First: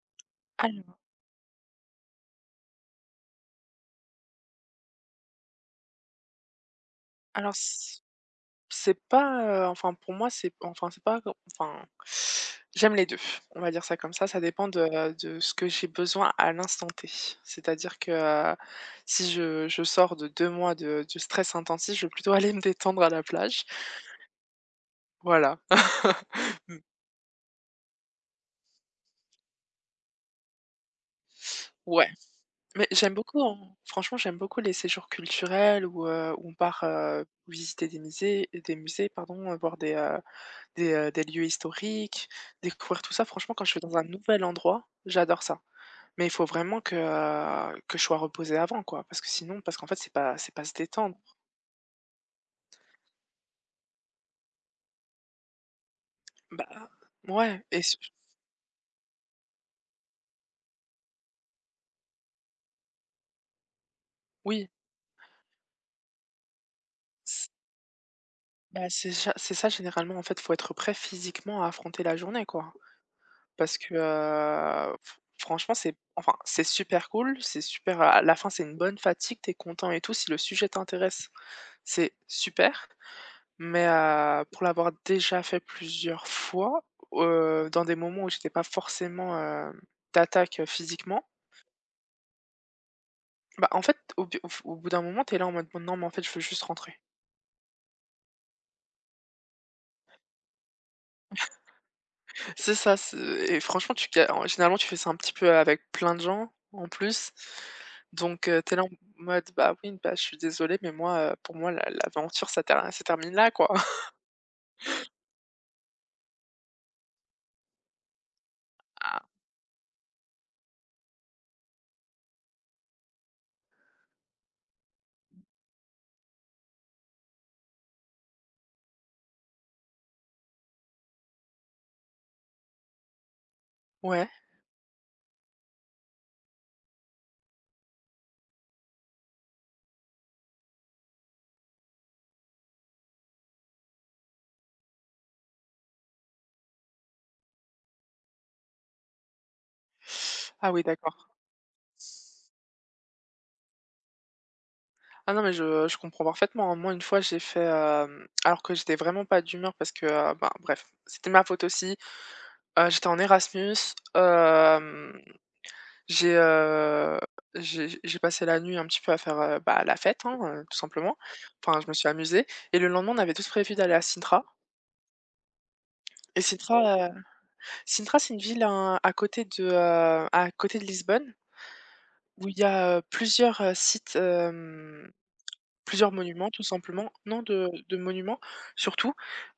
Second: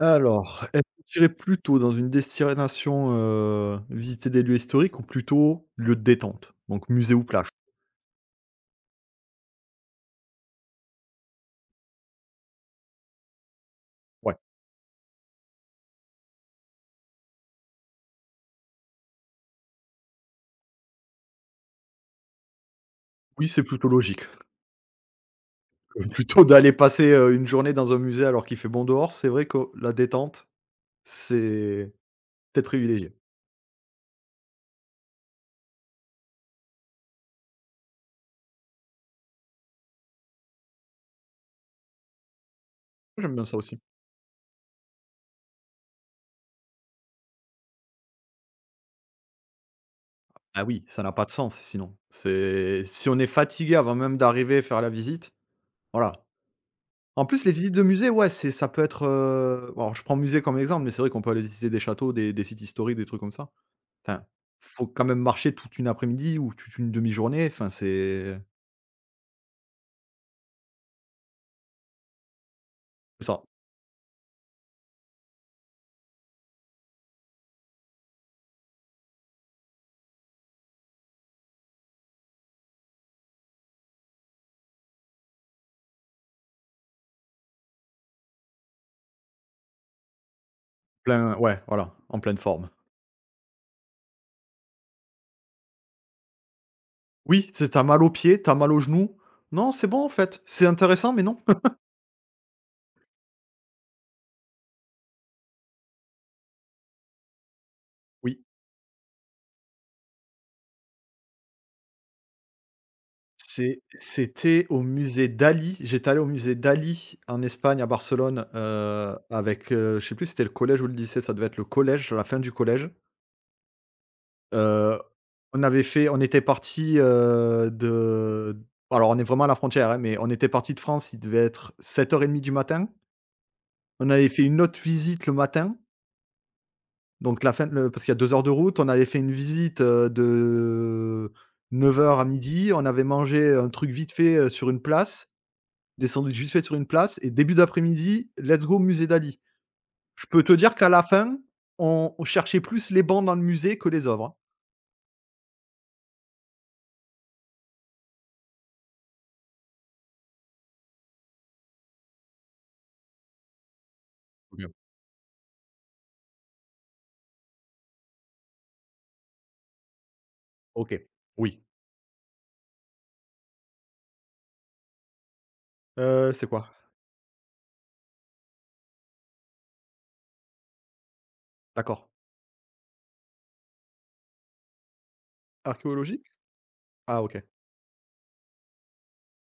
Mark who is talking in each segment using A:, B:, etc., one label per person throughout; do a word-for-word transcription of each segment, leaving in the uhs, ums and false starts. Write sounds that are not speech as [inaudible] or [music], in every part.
A: Alors, est-ce
B: Alors
A: que tu irais plutôt dans une destination, heu, visiter des lieux historiques ou plutôt lieu de détente? Donc musée ou plage?
B: alors c c'est pas, heu, enfin pour moi c'est enfin c'est pas enfin j'aime les deux. On va dire ça comme ça.
A: Ouais.
B: Ça dépend de de ce que j'ai besoin à l'instant T. C'est-à-dire que, heu, si je je sors de deux mois de de stress intensif, je vais plutôt [laughs] aller me détendre à la
A: Oui,
B: plage.
A: c'est plutôt logique.
B: Voilà.
A: [laughs] Plutôt
B: [laughs]
A: d'aller
B: Mmh,
A: passer, heu, une journée dans un musée alors qu'il fait bon dehors, c'est vrai que la détente, c'est
B: ouais,
A: peut-être
B: mais
A: privilégié.
B: j'aime beaucoup, hein, franchement j'aime beaucoup les séjours culturels où, heu, où on part, heu, visiter des musées des musées pardon, euh, voir des, heu des, heu, des lieux historiques, découvrir tout ça.
A: J'aime bien
B: Franchement,
A: ça
B: quand je suis
A: aussi.
B: dans un nouvel endroit, j'adore ça. Mais il faut vraiment que, heu, que je sois reposée avant quoi, parce que sinon parce qu'en fait, c'est pas c'est pas
A: Ah
B: se
A: oui, ça n'a
B: détendre.
A: pas de sens sinon. C'est si on est fatigué avant même d'arriver et faire la visite, voilà.
B: Bah,
A: En plus, les
B: ouais
A: visites de
B: et su
A: musées, ouais, c'est ça peut être, heu alors je prends musée comme exemple, mais c'est vrai qu'on peut aller visiter des châteaux, des des sites historiques, des trucs comme ça. Enfin,
B: oui,
A: faut quand même marcher toute une après-midi ou toute une demi-journée,
B: c
A: enfin c'est
B: bah, c'est ça c'est ça généralement en fait, faut être prêt physiquement à affronter la journée quoi.
A: c'est ça,
B: Parce que, heu, f franchement, c'est enfin, c'est super cool, c'est super à la fin, c'est une bonne fatigue, t'es content et tout si le sujet t'intéresse, c'est super. Mais heu, pour l'avoir déjà fait plusieurs fois, heu, dans des moments où j'étais pas forcément, hem, d'attaque, heu, physiquement,
A: plein ouais, voilà, en pleine forme.
B: bah, en fait, au bu au f au bout d'un moment, t'es là en mode: bon, « Non, mais en fait, je veux juste rentrer ».
A: Oui, c'est tu mal aux pieds, t'as mal aux genoux. Non, c'est bon en fait, c'est intéressant, mais non.
B: [laughs] C'est ça, c'est et franchement, tu ga en généralement, tu fais ça un petit peu avec plein de gens, en plus.
A: [laughs] Oui,
B: Donc heu, tu là en mode : « Bah, oui, bah, je suis désolée, mais moi, heu, pour moi, la l'aventure, ça ter ça termine là, quoi ».
A: c'est
B: [laughs]
A: C'était au musée d'Ali. J'étais allé au musée d'Ali en Espagne, à Barcelone, heu,
B: Ah,
A: avec, heu, je sais plus si c'était le collège ou le lycée, ça devait être le collège, à la fin du collège. Heu, on avait fait on était parti heu, de Alors on est vraiment à la frontière, hein, mais on était parti de France, il devait être sept heures trente du matin. On avait
B: ouais?
A: fait une autre visite le matin, donc la fin le parce qu'il y a deux heures de route. On avait fait une visite, heu, de neuf heures à midi. On avait mangé un truc vite fait, heu, sur une place, des sandwichs vite fait sur une place et début d'après-midi, let's go au musée Dali. Je peux te
B: Ah
A: dire
B: oui,
A: qu'à la
B: d'accord.
A: fin, on on cherchait plus les bancs dans le musée que les œuvres, hein.
B: Ah non, mais je je comprends parfaitement, hein. Moi, une fois, j'ai fait, hem, alors que j'étais vraiment pas d'humeur parce que, heu, ben, bref, c'était ma faute aussi. Heu, j'étais en Erasmus,
A: Trop
B: hem, j'ai, heu, j'ai j'ai passé la nuit un petit peu à faire, heu, bah, la fête, hein, heu, tout
A: OK.
B: simplement.
A: Oui.
B: Enfin, je me suis amusée et le lendemain, on avait tous prévu d'aller à Sintra
A: Heu,
B: et
A: c'est quoi?
B: Sintra, heu, Sintra, c'est une ville, hein, à côté de, heu, à côté de Lisbonne
A: D'accord.
B: où il y a, heu, plusieurs, heu, sites, hem, plusieurs
A: Archéologique?
B: monuments tout simplement.
A: Ah OK.
B: Non, de de monuments surtout.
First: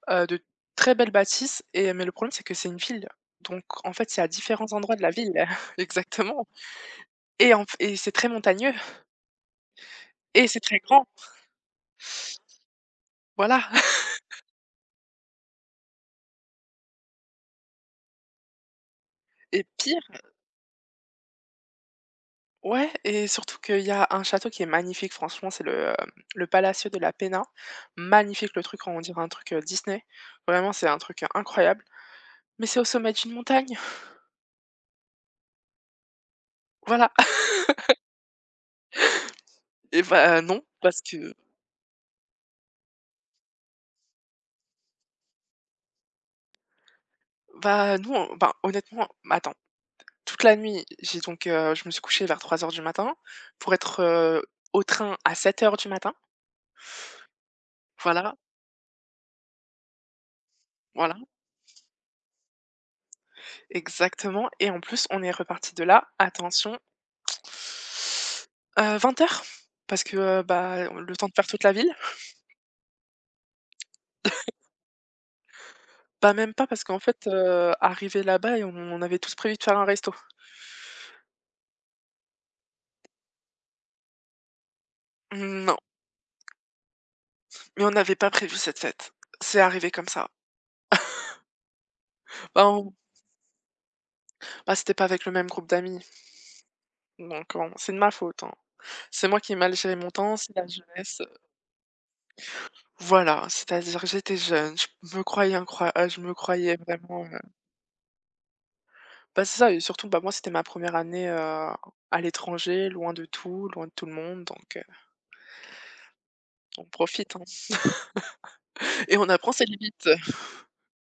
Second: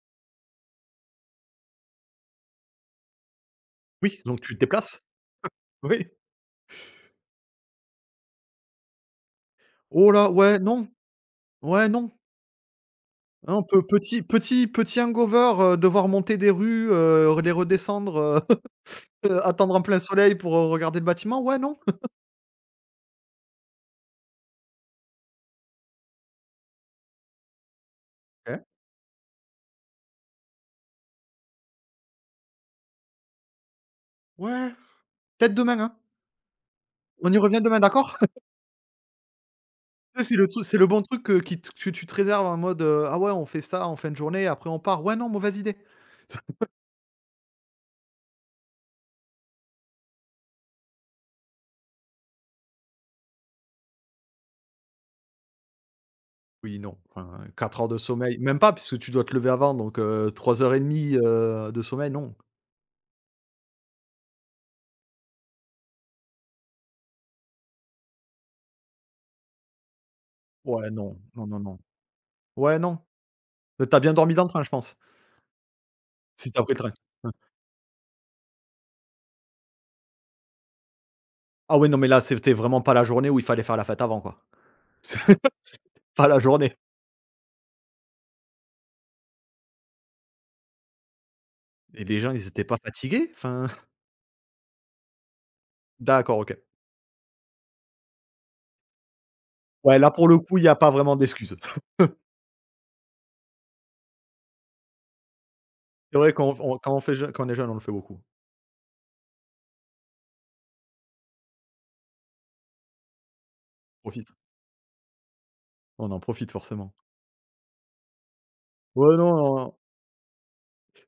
B: Heu, de très belles bâtisses et mais le problème, c'est que c'est une ville. Donc en fait, c'est
A: Oui,
B: à
A: donc tu te
B: différents endroits de
A: déplaces?
B: la ville. [laughs]
A: Oui.
B: Exactement et en f et c'est très montagneux
A: Oh là,
B: et
A: ouais,
B: c'est très
A: non,
B: grand.
A: ouais, non.
B: Voilà
A: Non, pe
B: [laughs]
A: petit petit petit hangover, heu, devoir monter des rues, heu, les redescendre, heu, [laughs]
B: et
A: attendre en plein
B: pire
A: soleil pour, heu, regarder le bâtiment, ouais, non.
B: ouais et surtout qu'il y a un château qui est magnifique, franchement, c'est le, hem, le Palacio de la Pena. Magnifique
A: OK.
B: le truc, on dirait un truc, heu, Disney. Vraiment, c'est un truc euh, incroyable, mais c'est au sommet d'une montagne. [laughs]
A: Ouais, peut-être demain, hein.
B: Voilà
A: On y revient demain, d'accord?
B: et
A: [laughs] c'est
B: bah,
A: le
B: non,
A: tru c'est le bon
B: parce
A: truc,
B: que
A: heu, qui t que tu te réserves en mode, heu: «Ah ouais, on fait ça en fin de journée, après on part». Ouais, non, mauvaise idée.
B: bah, nous, on ben, honnêtement, attends, toute la nuit, j'ai donc, heu, je me suis couchée vers trois heures du matin pour être, heu, au train à sept heures du matin.
A: Oui, non, enfin, quatre heures de sommeil,
B: Voilà,
A: même pas puisque tu dois te lever avant, donc heu, trois heures et demie,
B: voilà,
A: de sommeil, non.
B: exactement et en plus, on est reparti de là, attention, heu, vingt heures parce que, heu, bah,
A: Ouais, non,
B: le temps de
A: non,
B: faire
A: non,
B: toute la
A: non.
B: ville.
A: Ouais, non. Heu, tu bien dormi dans le train, je pense,
B: Bah,
A: si
B: même
A: t'as
B: pas
A: pris le
B: parce
A: train.
B: qu'en fait,
A: Ouais.
B: heu, arrivé là-bas et on on avait tous prévu de faire un resto.
A: Ah ouais, non, mais là, c'était vraiment pas la journée où il fallait faire la fête avant, quoi. [laughs] C'est
B: Non,
A: c'est pas la journée.
B: mais on n'avait pas prévu cette fête. C'est arrivé comme ça.
A: Et les gens, ils étaient
B: Bah,
A: pas
B: on
A: fatigués? Enfin, [laughs]
B: bah, c'était pas avec le même groupe d'amis,
A: d'accord, OK.
B: donc on c'est de ma faute, hein. C'est moi qui ai mal géré
A: Ouais, là,
B: mon
A: pour
B: temps,
A: le
B: c'est
A: coup, il
B: la
A: y a pas vraiment
B: jeunesse.
A: d'excuses.
B: Voilà, c'est-à-dire que j'étais jeune, je me croyais incroya heu,
A: C'est
B: je
A: vrai
B: me
A: quand on
B: croyais
A: on- quand on fait
B: vraiment,
A: jeu
B: heu
A: quand on est jeune, on le fait beaucoup.
B: bah, c'est ça et surtout, bah, moi, c'était ma première année, heu, à l'étranger, loin de tout, loin de tout
A: On
B: le
A: profite.
B: monde, donc heu,
A: On en profite
B: on
A: forcément.
B: profite, hein [laughs]
A: Ouais,
B: et on
A: non,
B: apprend
A: non.
B: ses
A: Non.
B: limites.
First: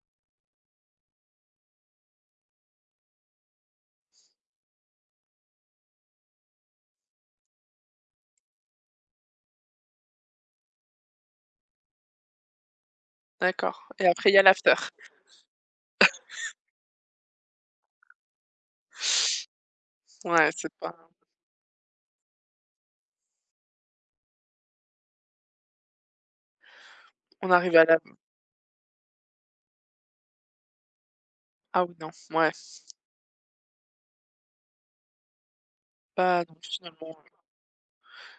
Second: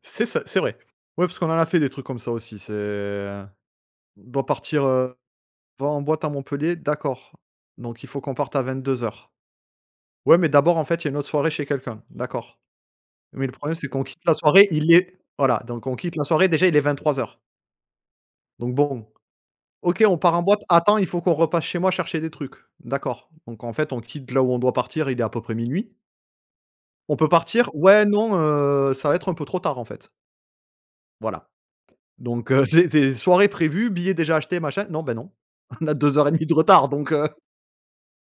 A: C'est ça, c'est vrai. Ouais, parce qu'on en a fait des trucs comme ça aussi. C'est: On «Doit partir, heu, va en boîte à Montpellier», d'accord. Donc il faut qu'on parte à vingt-deux heures. Ouais, mais d'abord, en fait, il y a une autre soirée chez quelqu'un. D'accord. Mais le problème, c'est
B: D'accord
A: qu'on
B: et
A: quitte
B: après
A: la
B: il y a
A: soirée,
B: l'after.
A: il est voilà, donc on quitte la soirée, déjà, il est vingt-trois heures. Donc bon, OK, on part en
B: Ouais,
A: boîte.
B: c'est pas
A: Attends, il faut qu'on repasse chez moi chercher des trucs. D'accord. Donc en fait, on quitte là où on doit partir, il est à peu près minuit. On peut
B: on
A: partir?
B: arrive à la
A: Ouais, non, heu, ça va être un peu trop tard, en fait. Voilà.
B: ah oui, non, ouais,
A: Donc heu, [laughs] c'est des soirées prévues, billets déjà achetés, machin. Non, ben non. [laughs] On a deux heures et
B: bah,
A: demie de
B: non,
A: retard, donc
B: finalement,
A: heu
B: euh,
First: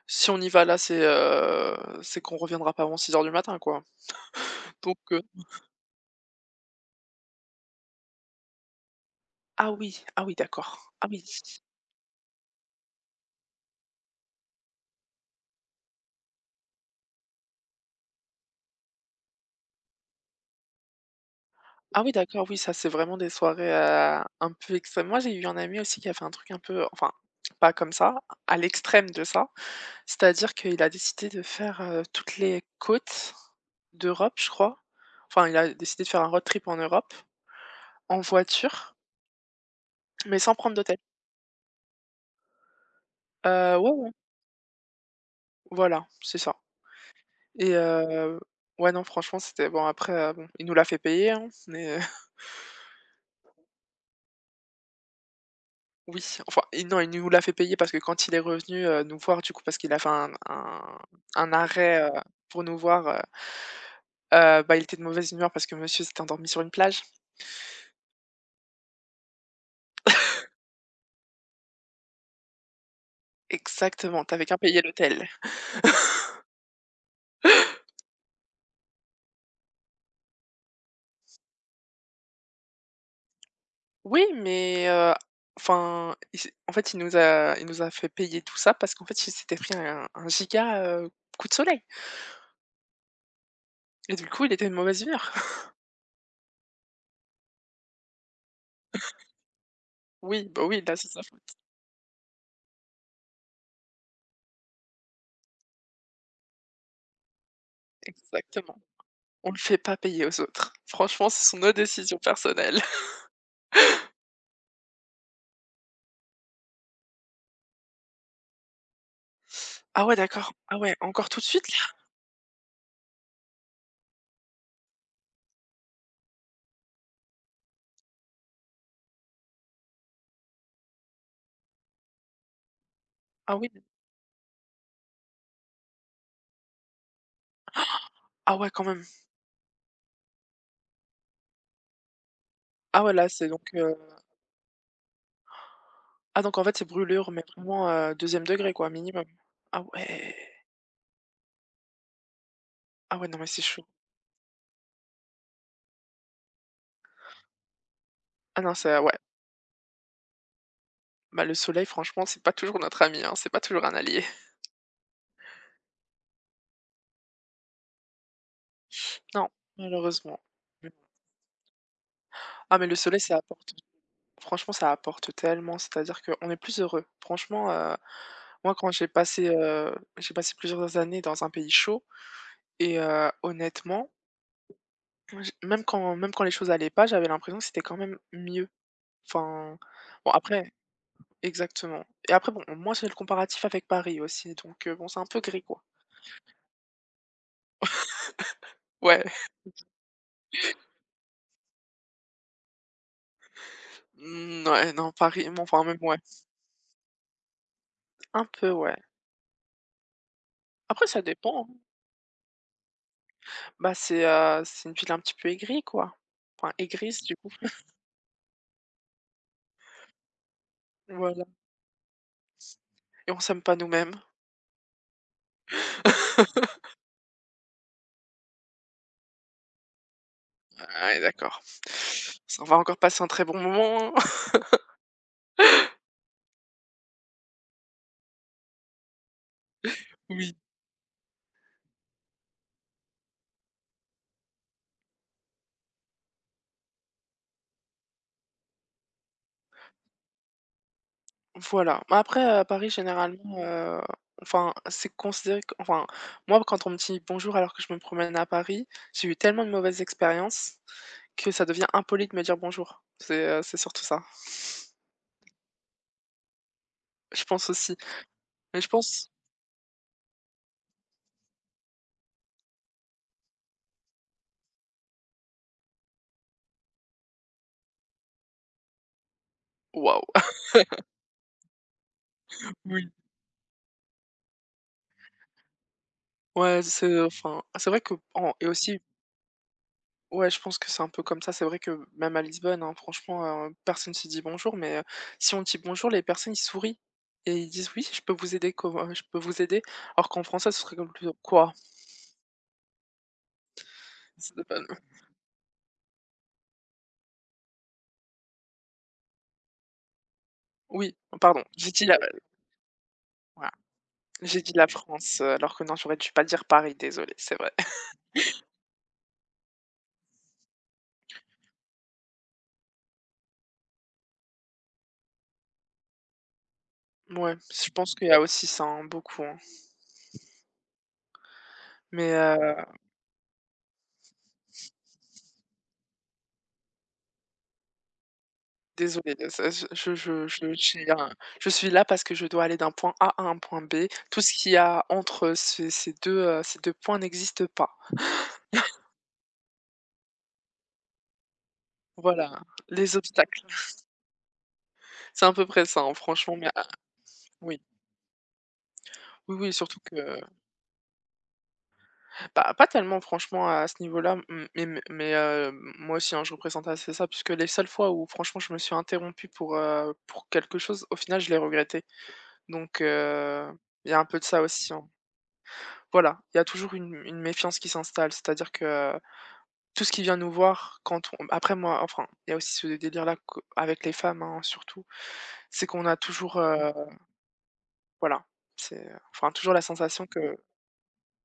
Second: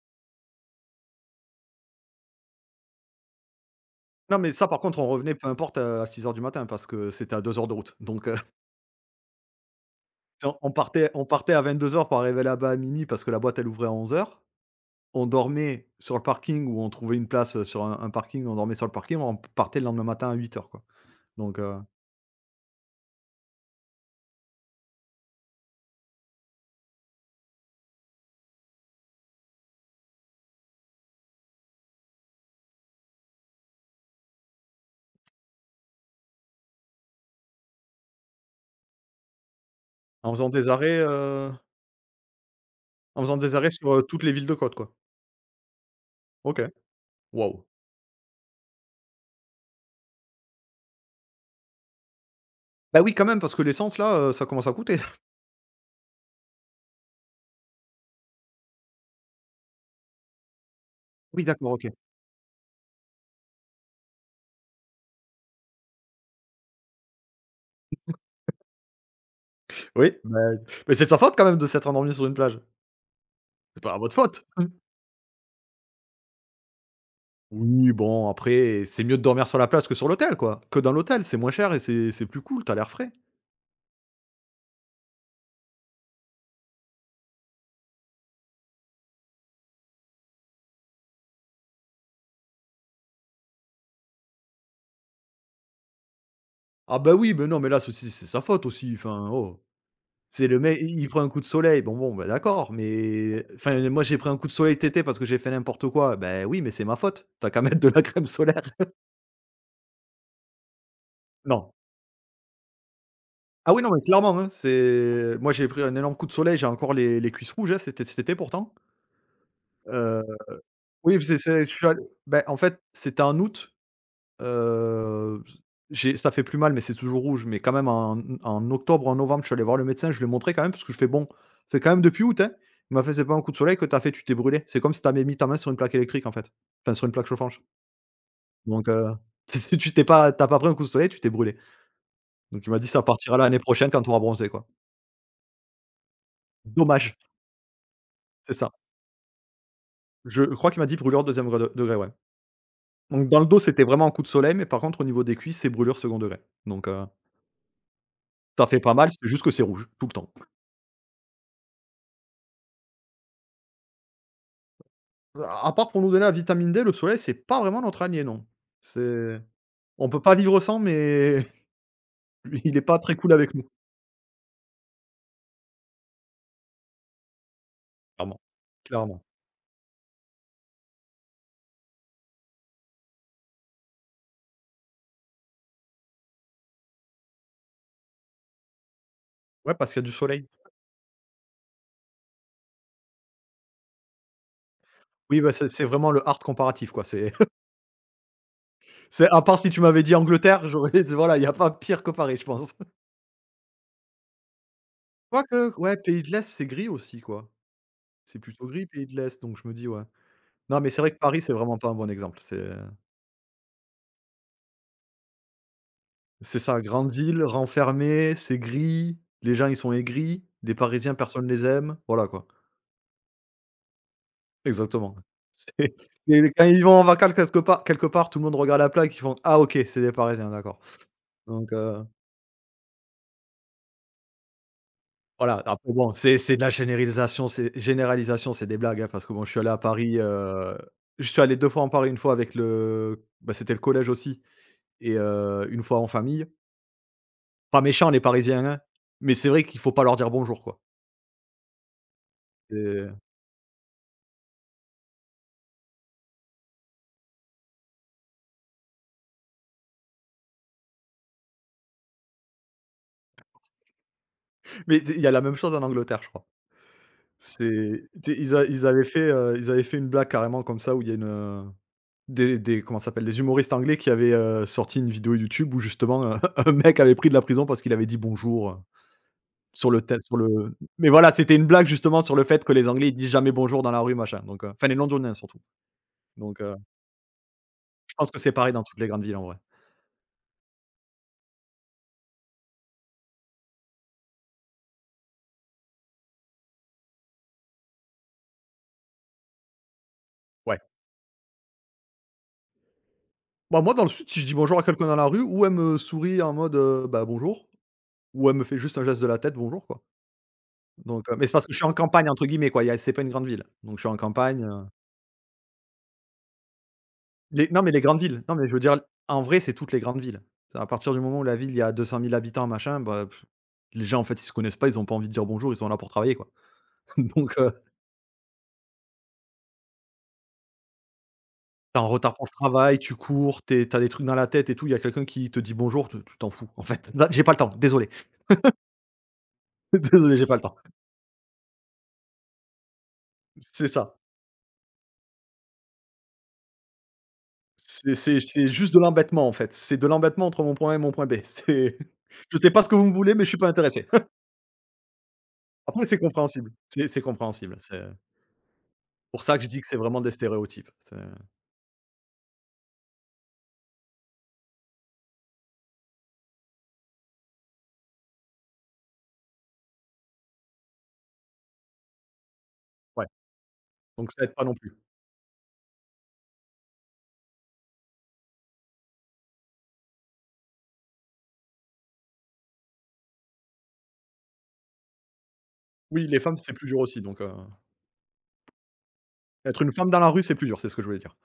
B: si on y va là, c'est, heu, c'est qu'on reviendra pas avant six heures du matin, quoi,
A: non, mais ça, par
B: donc
A: contre, on
B: heu
A: revenait peu importe, heu, à six heures du matin parce que c'était à deux heures de route, donc euh,
B: ah oui, ah oui,
A: Tu sais, on
B: d'accord. Ah
A: partait
B: oui.
A: on partait à vingt-deux heures pour arriver là-bas à minuit parce que la boîte elle ouvrait à onze heures. On dormait sur le parking ou on trouvait une place, heu, sur un un parking, on dormait sur le parking, on partait le lendemain matin à huit heures quoi. Donc heu,
B: Ah oui, d'accord, oui, ça, c'est vraiment des soirées, heu, un peu extrêmes. Moi, j'ai eu un ami aussi qui a fait un truc un peu enfin, pas comme ça, à l'extrême de ça. C'est-à-dire qu'il a décidé de faire, heu, toutes les côtes d'Europe, je crois. Enfin, il a décidé de faire un road trip en Europe, en voiture,
A: en
B: mais
A: faisant
B: sans
A: des
B: prendre d'hôtel.
A: arrêts, heu, en faisant des arrêts
B: Heu, ouais,
A: sur, heu,
B: ouais,
A: toutes les villes de côte quoi.
B: voilà, c'est ça
A: OK. Waouh.
B: et heu, ouais, non, franchement, c'était bon après, heu, bon, il nous l'a fait payer, hein, mais
A: Bah oui quand même parce que l'essence là, heu, ça commence à coûter. [laughs]
B: oui, enfin, et non, il nous l'a fait payer parce que quand il est revenu, heu, nous voir, du coup, parce qu'il a fait un un
A: Oui
B: un
A: d'accord, OK.
B: arrêt, heu, pour nous voir, heu heu, bah, il était de mauvaise humeur parce que monsieur s'était endormi sur une plage.
A: Oui, mais mais c'est de sa faute quand même de s'être endormi sur une plage. C'est pas votre
B: Exactement, tu
A: faute.
B: avais qu'à
A: [laughs]
B: payer l'hôtel.
A: Oui bon après, c'est mieux de dormir sur la plage que sur l'hôtel quoi, que dans l'hôtel, c'est moins cher et c'est c'est plus cool, t'as l'air frais.
B: Oui, mais heu, enfin, il s'est en fait, il nous a il nous a fait payer tout ça parce qu'en fait, il s'était pris un un giga, heu, coup de soleil et du coup, il était de mauvaise humeur. [laughs]
A: Ah bah oui, mais non, mais là ceci c'est sa faute aussi, enfin, oh, c'est
B: Oui,
A: le
B: bah,
A: mec,
B: oui, là,
A: il il
B: c'est
A: prend
B: sa
A: un coup
B: faute.
A: de soleil, bon bon, bah, d'accord, mais enfin, moi j'ai pris un coup de soleil tété parce que j'ai fait n'importe quoi, ben oui, mais c'est ma faute, t'as qu'à mettre de la crème solaire.
B: Exactement.
A: [laughs]
B: On ne le fait pas payer aux autres. Franchement, ce sont nos
A: Non.
B: décisions personnelles.
A: Ah oui, non, mais clairement, hein, c'est moi j'ai pris un énorme coup de soleil, j'ai encore les les cuisses rouges, hein, c'était cet été pourtant.
B: Ah ouais,
A: Heu,
B: d'accord. Ah ouais,
A: oui,
B: encore
A: c'est
B: tout de
A: c'est
B: suite
A: je suis
B: là?
A: allé, bah, en fait, c'était en août. Heu, j'ai Ça fait plus mal, mais c'est toujours rouge, mais quand même en en octobre, en novembre, je suis allé voir le médecin, je lui ai montré quand même parce que je fais: «Bon, c'est quand même depuis août, hein». Il m'a fait: «C'est pas un coup
B: Ah
A: de
B: oui,
A: soleil que t'as fait, tu t'es brûlé. C'est comme si t'avais mis ta main sur une plaque électrique, en fait. Enfin, sur une plaque chauffante.
B: ah ouais, quand
A: Donc,
B: même.
A: heu, [laughs] si si tu t'es pas t'as pas pris un coup de soleil, tu t'es brûlé». Donc il m'a dit: «Ça
B: Ah ouais, là,
A: partira
B: c'est
A: l'année
B: donc,
A: prochaine
B: heu
A: quand tu auras bronzé, quoi».
B: ah donc en fait, c'est
A: Dommage,
B: brûlure, mais vraiment, heu, deuxième
A: c'est ça.
B: degré quoi, minimum. Ah ouais.
A: Je crois qu'il m'a dit brûlure deuxième e degré, ouais.
B: Ah
A: Donc
B: ouais, non,
A: dans le
B: mais
A: dos,
B: c'est
A: c'était
B: chaud.
A: vraiment un coup de soleil, mais par contre au niveau des cuisses, c'est brûlure second degré. Donc, heu,
B: Ah
A: ça
B: non,
A: fait pas
B: ça
A: mal,
B: ouais.
A: c'est juste que c'est rouge, tout le temps.
B: Bah, le soleil, franchement, c'est pas toujours notre ami, hein, c'est pas toujours un allié. [laughs]
A: À part pour nous donner la vitamine dé, le soleil, c'est pas vraiment notre allié, non. C'est
B: Non,
A: On peut pas
B: malheureusement.
A: vivre sans,
B: Mmh.
A: mais [laughs] il
B: Ah
A: est
B: mais le
A: pas très
B: soleil,
A: cool
B: ça
A: avec nous,
B: apporte franchement, ça apporte tellement, c'est-à-dire qu'on est plus heureux. Franchement, heu,
A: clairement.
B: moi, quand j'ai
A: Clairement.
B: passé, heu, j'ai passé plusieurs années dans un pays chaud et heu, honnêtement moi j même quand même quand les choses allaient pas, j'avais l'impression que c'était quand même mieux.
A: Ouais,
B: Enfin,
A: parce qu'il y a du
B: bon
A: soleil.
B: après exactement et après bon, moi j'ai le comparatif avec Paris aussi donc heu, bon c'est un peu
A: Oui, bah,
B: gris
A: c'est
B: quoi.
A: c'est vraiment le hard comparatif, quoi. C'est [laughs]
B: Ouais,
A: c'est à part si tu m'avais dit Angleterre, j'aurais dit voilà, il y a pas pire que Paris, je pense.
B: mmh, ouais, non Paris, mais
A: Quoique,
B: enfin
A: ouais,
B: même ouais,
A: pays de l'Est, c'est gris aussi, quoi. C'est
B: un
A: plutôt
B: peu
A: gris,
B: ouais.
A: pays de l'Est, donc je me dis, ouais. Non, mais c'est
B: Après
A: vrai que
B: ça
A: Paris, c'est
B: dépend, hein.
A: vraiment pas un bon exemple. C'est
B: Bah c'est, heu, c'est une ville un petit peu aigrie quoi.
A: c'est
B: Enfin
A: ça, grande
B: aigrise du
A: ville,
B: coup,
A: renfermée, c'est gris, les gens, ils sont aigris, les Parisiens,
B: voilà
A: personne les aime, voilà, quoi.
B: et on s'aime pas nous-mêmes.
A: Exactement. C'est Et quand ils
B: [laughs]
A: vont en vacances quelque part quelque part, tout le monde regarde la plaque, ils font: «Ah OK, c'est des Parisiens, d'accord».
B: Ah ouais d'accord.
A: Donc heu,
B: Ça on va encore passer un très bon moment, hein. [laughs]
A: voilà, après bon, c'est c'est de la généralisation, c'est généralisation, c'est des blagues, hein, parce que bon, je suis allé à Paris,
B: Oui.
A: heu, je suis allé deux fois en Paris, une fois avec le bah, c'était le collège aussi et heu, une fois en famille. Pas méchant, les Parisiens, hein, mais c'est vrai qu'il faut pas leur dire bonjour, quoi.
B: Voilà. Mais après, à Paris,
A: C'est
B: généralement, heu, enfin, c'est considéré q enfin, moi, quand on me dit : « Bonjour » alors que je me promène à Paris, j'ai eu tellement de mauvaises expériences que ça devient impoli de me dire : « Bonjour ». C'est, heu, c'est surtout ça,
A: Mais il y a la même chose en Angleterre, je crois.
B: je pense aussi.
A: C'est Tu sais, ils a
B: Mais
A: ils
B: je
A: avaient fait,
B: pense
A: heu, ils avaient fait une blague carrément comme ça où il y a une, heu Des des comment ça s'appelle? Des humoristes anglais qui avaient, heu, sorti une vidéo YouTube où justement, heu, [laughs] un mec avait pris de la prison parce qu'il avait dit «bonjour», heu, sur le thè
B: waouh!
A: sur
B: [laughs]
A: le mais voilà, c'était une blague justement sur le fait que les anglais,
B: Oui.
A: ils disent jamais «bonjour» dans la rue, machin, donc heu, enfin les londoniens surtout, donc heu,
B: Ouais, c'est enfin, c'est vrai que
A: je pense que c'est
B: en et
A: pareil dans toutes
B: aussi
A: les grandes villes en vrai.
B: ouais, je pense que c'est un peu comme ça. C'est vrai que même à Lisbonne, hein, franchement, heu, personne ne se dit : « Bonjour », mais, heu, si on dit : « Bonjour », les personnes, ils sourient et ils disent : « Oui, je peux vous aider, comment je peux vous aider ? » alors qu'en français,
A: Ouais.
B: ce serait comme plutôt : « Quoi ? »
A: Bah, moi dans le sud, si je dis
B: C'est de
A: «bonjour» à
B: bonne
A: quelqu'un dans la rue, ou elle me sourit en mode, heu, bah, «bonjour», ou elle me fait juste un geste de la tête «bonjour» quoi,
B: oui,
A: donc heu, mais c'est
B: pardon,
A: parce que je suis
B: j'ai
A: en
B: dit la
A: campagne entre guillemets quoi, il y a c'est pas une grande ville,
B: voilà,
A: donc je suis en
B: j'ai
A: campagne.
B: dit la France, heu, alors que non, j'aurais dû pas dire Paris, désolé c'est
A: Les
B: vrai.
A: Non, mais les
B: [laughs]
A: grandes villes. Non, mais je veux dire, en vrai, c'est toutes les grandes villes. À partir du moment où la ville, il y a deux cent mille habitants, machin, bah, pff, les gens, en fait, ils se connaissent pas, ils ont pas envie de dire bonjour, ils sont là pour travailler, quoi. [laughs] Donc,
B: Ouais
A: heu,
B: je pense qu'il y a aussi ça, hein, beaucoup, hein,
A: tu en
B: mais
A: retard pour le
B: heu,
A: travail, tu cours, tu es des trucs dans la tête et tout, il y a quelqu'un qui te dit bonjour, tu tu t'en fous, en fait. Là, j'ai pas le temps, désolé.
B: désolée, euh, ça
A: [laughs]
B: je
A: Désolé, j'ai
B: je
A: pas le
B: je je
A: temps.
B: suis un je suis là parce que je dois aller d'un point A à un point
A: C'est
B: B.
A: ça.
B: Tout ce qu'il y a entre ces ces deux heu, ces deux points n'existe pas.
A: C'est c'est c'est juste de l'embêtement, en fait. C'est de l'embêtement entre mon point A et mon point B. C'est [laughs] je
B: Voilà,
A: sais pas ce que vous me
B: les
A: voulez, mais je suis
B: obstacles.
A: pas intéressé. [laughs]
B: C'est à peu près ça,
A: Après,
B: hein,
A: c'est
B: franchement, mais
A: compréhensible.
B: ah
A: C'est c'est compréhensible.
B: oui,
A: C'est pour
B: oui,
A: ça que je
B: oui,
A: dis que c'est
B: surtout
A: vraiment des
B: que
A: stéréotypes. C'est
B: pas pas tellement franchement à ce niveau-là, m mais mais mais heu, moi aussi, hein, je représente assez ça puisque les seules fois où franchement je me suis interrompue pour, heu, pour quelque chose, au final, je l'ai regretté. Donc heu, il y a un
A: donc
B: peu
A: ça
B: de
A: aide
B: ça
A: pas non
B: aussi,
A: plus.
B: hein. Voilà, il y a toujours une une méfiance qui s'installe, c'est-à-dire que euh, tout ce qui vient nous voir quand on après moi, enfin, il y a aussi ce délire-là q avec les femmes, hein, surtout, c'est qu'on a
A: Oui, les femmes,
B: toujours,
A: c'est plus
B: heu,
A: dur aussi, donc heu,
B: voilà, c'est enfin toujours
A: être
B: la
A: une femme dans
B: sensation
A: la rue, c'est
B: que
A: plus dur, c'est ce que je voulais dire.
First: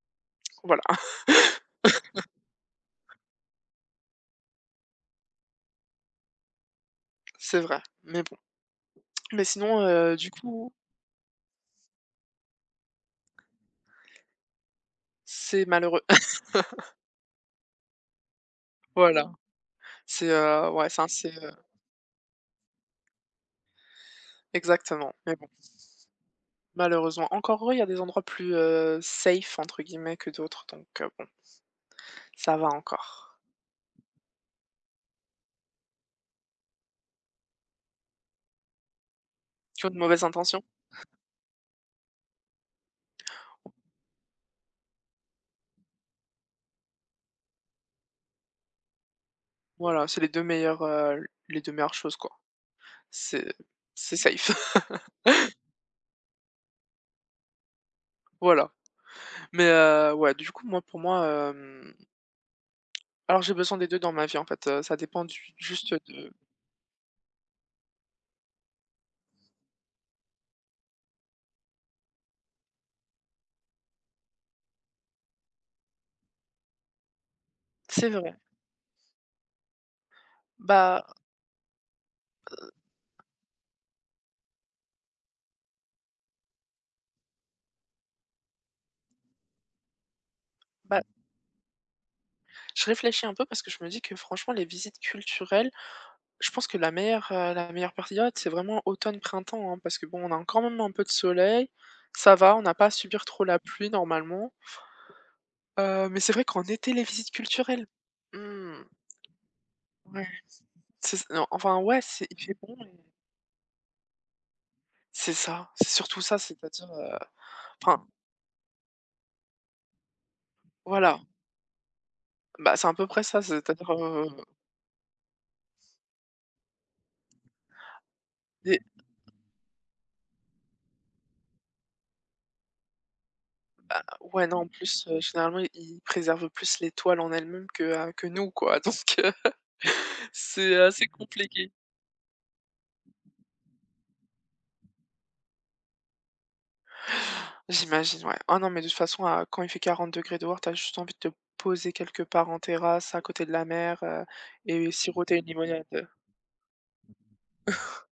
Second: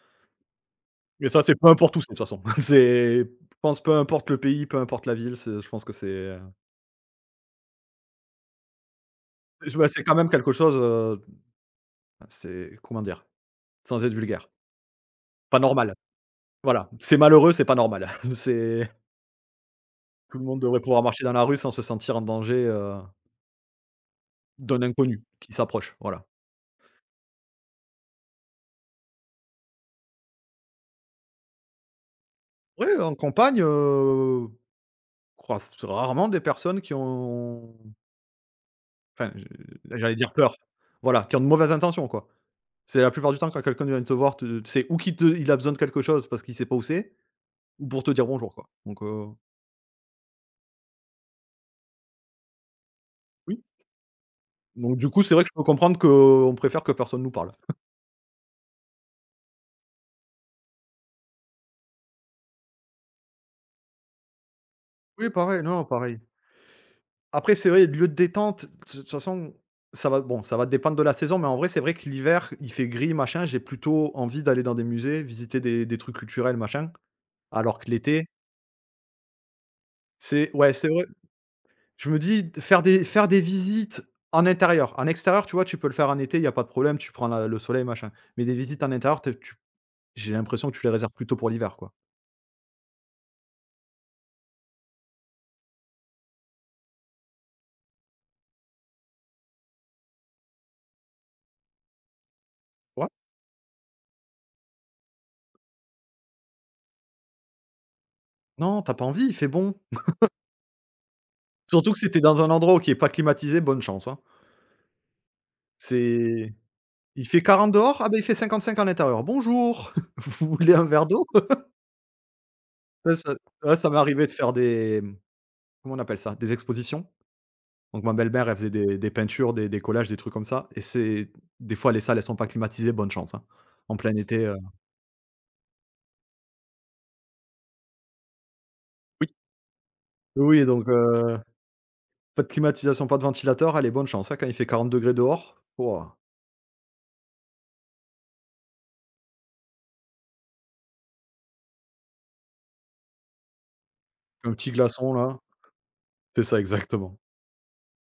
B: voilà, [laughs]
A: Mais ça, c'est peu importe où c'est, de toute façon. [laughs] C'est je pense peu importe le pays, peu importe la ville, c'est je pense que c'est, heu,
B: c'est vrai, mais bon. Mais
A: je
B: sinon,
A: bah, c'est quand
B: heu,
A: même
B: du
A: quelque
B: coup,
A: chose, heu, c'est comment dire? Sans être vulgaire, pas
B: c'est
A: normal.
B: malheureux.
A: Voilà, c'est malheureux, c'est pas normal. [laughs] C'est
B: Voilà, c'est,
A: tout le monde
B: heu,
A: devrait
B: ouais,
A: pouvoir
B: enfin,
A: marcher dans
B: c'est,
A: la
B: heu
A: rue sans se sentir en danger, heu, d'un
B: exactement,
A: inconnu
B: mais bon,
A: qui s'approche, voilà.
B: malheureusement, encore heureux, il y a des endroits plus, heu, safe » entre guillemets que d'autres, donc heu, bon, ça va
A: Oui, en
B: encore.
A: campagne, heu, croise rarement des personnes qui ont enfin,
B: Tu as
A: je
B: de
A: j'allais
B: mauvaises
A: dire peur.
B: intentions?
A: Voilà, qui ont de mauvaises intentions, quoi. C'est la plupart du temps quand quelqu'un vient te voir, te c'est ou qu'il te il a besoin de quelque chose parce qu'il sait pas où c'est, ou pour te dire bonjour, quoi. Donc heu,
B: Voilà, c'est les deux meilleures, heu, les deux meilleures choses, quoi. C'est
A: oui,
B: c'est safe,
A: donc du
B: [laughs]
A: coup, c'est vrai que je peux comprendre qu'on préfère que personne nous parle.
B: voilà, mais heu, ouais, du coup, moi, pour moi, hem, alors j'ai besoin des deux dans ma vie, en fait, heu, ça dépend
A: Oui,
B: du
A: pareil, non,
B: juste
A: pareil.
B: de
A: Après, c'est vrai, lieu de détente, de toute façon, ça va bon, ça va dépendre de la saison, mais en vrai, c'est vrai que l'hiver, il fait gris, machin, j'ai plutôt envie d'aller dans des musées, visiter des des trucs culturels, machin, alors que
B: c'est
A: l'été,
B: vrai,
A: c'est ouais, c'est
B: bah
A: vrai je me dis, faire des faire des visites en intérieur. En extérieur, tu vois, tu peux le faire en été, il y a pas de problème, tu prends la le soleil, machin. Mais des visites en intérieur, te tu j'ai l'impression que tu les
B: bah,
A: réserves plutôt pour l'hiver, quoi.
B: je réfléchis un peu parce que je me dis que franchement les visites culturelles je pense que la meilleure, heu, la meilleure période, c'est vraiment automne-printemps, hein, parce que bon, on a quand même un peu de soleil, ça va, on n'a pas à
A: Ouais.
B: subir trop la pluie normalement. Heu, mais c'est vrai qu'en été, les visites culturelles,
A: Non,
B: mmh,
A: t'as pas envie, il fait bon.
B: ouais, c'est non, enfin,
A: Surtout que
B: ouais,
A: c'était
B: c'est
A: dans
B: il
A: un
B: fait bon
A: endroit qui
B: et
A: est pas climatisé, bonne chance, hein.
B: c'est ça, c'est surtout ça,
A: C'est
B: c'est-à-dire, heu,
A: il fait quarante dehors,
B: enfin,
A: ah, ben il fait cinquante cinq en intérieur. «Bonjour, [laughs] vous voulez un verre
B: voilà,
A: d'eau?» [laughs]
B: bah, c'est à peu
A: Ouais,
B: près
A: ça
B: ça,
A: ouais, ça
B: c'est-à-dire,
A: m'est arrivé
B: heu,
A: de faire des, mmh, comment on appelle ça? Des expositions? Donc ma belle-mère, elle faisait
B: des
A: des des peintures, des des collages, des trucs comme ça et c'est des fois les salles, elles sont pas climatisées, bonne chance, hein. En plein été,
B: ouais,
A: heu
B: non, en plus, heu, généralement, ils ils préservent plus l'étoile en elle-même que, heu, que nous, quoi, [laughs] donc heu,
A: oui. Oui,
B: c'est
A: donc
B: assez
A: heu,
B: compliqué.
A: pas de climatisation, pas de ventilateur, allez bonne chance, hein. Quand il fait quarante degrés dehors, ouah.
B: J'imagine, ouais. Ah non, mais de toute façon, à quand il fait quarante degrés dehors, tu juste envie de te poser quelque part en terrasse, à côté de la mer, heu
A: Un petit
B: et
A: glaçon
B: siroter
A: là.
B: une limonade.
A: C'est ça exactement.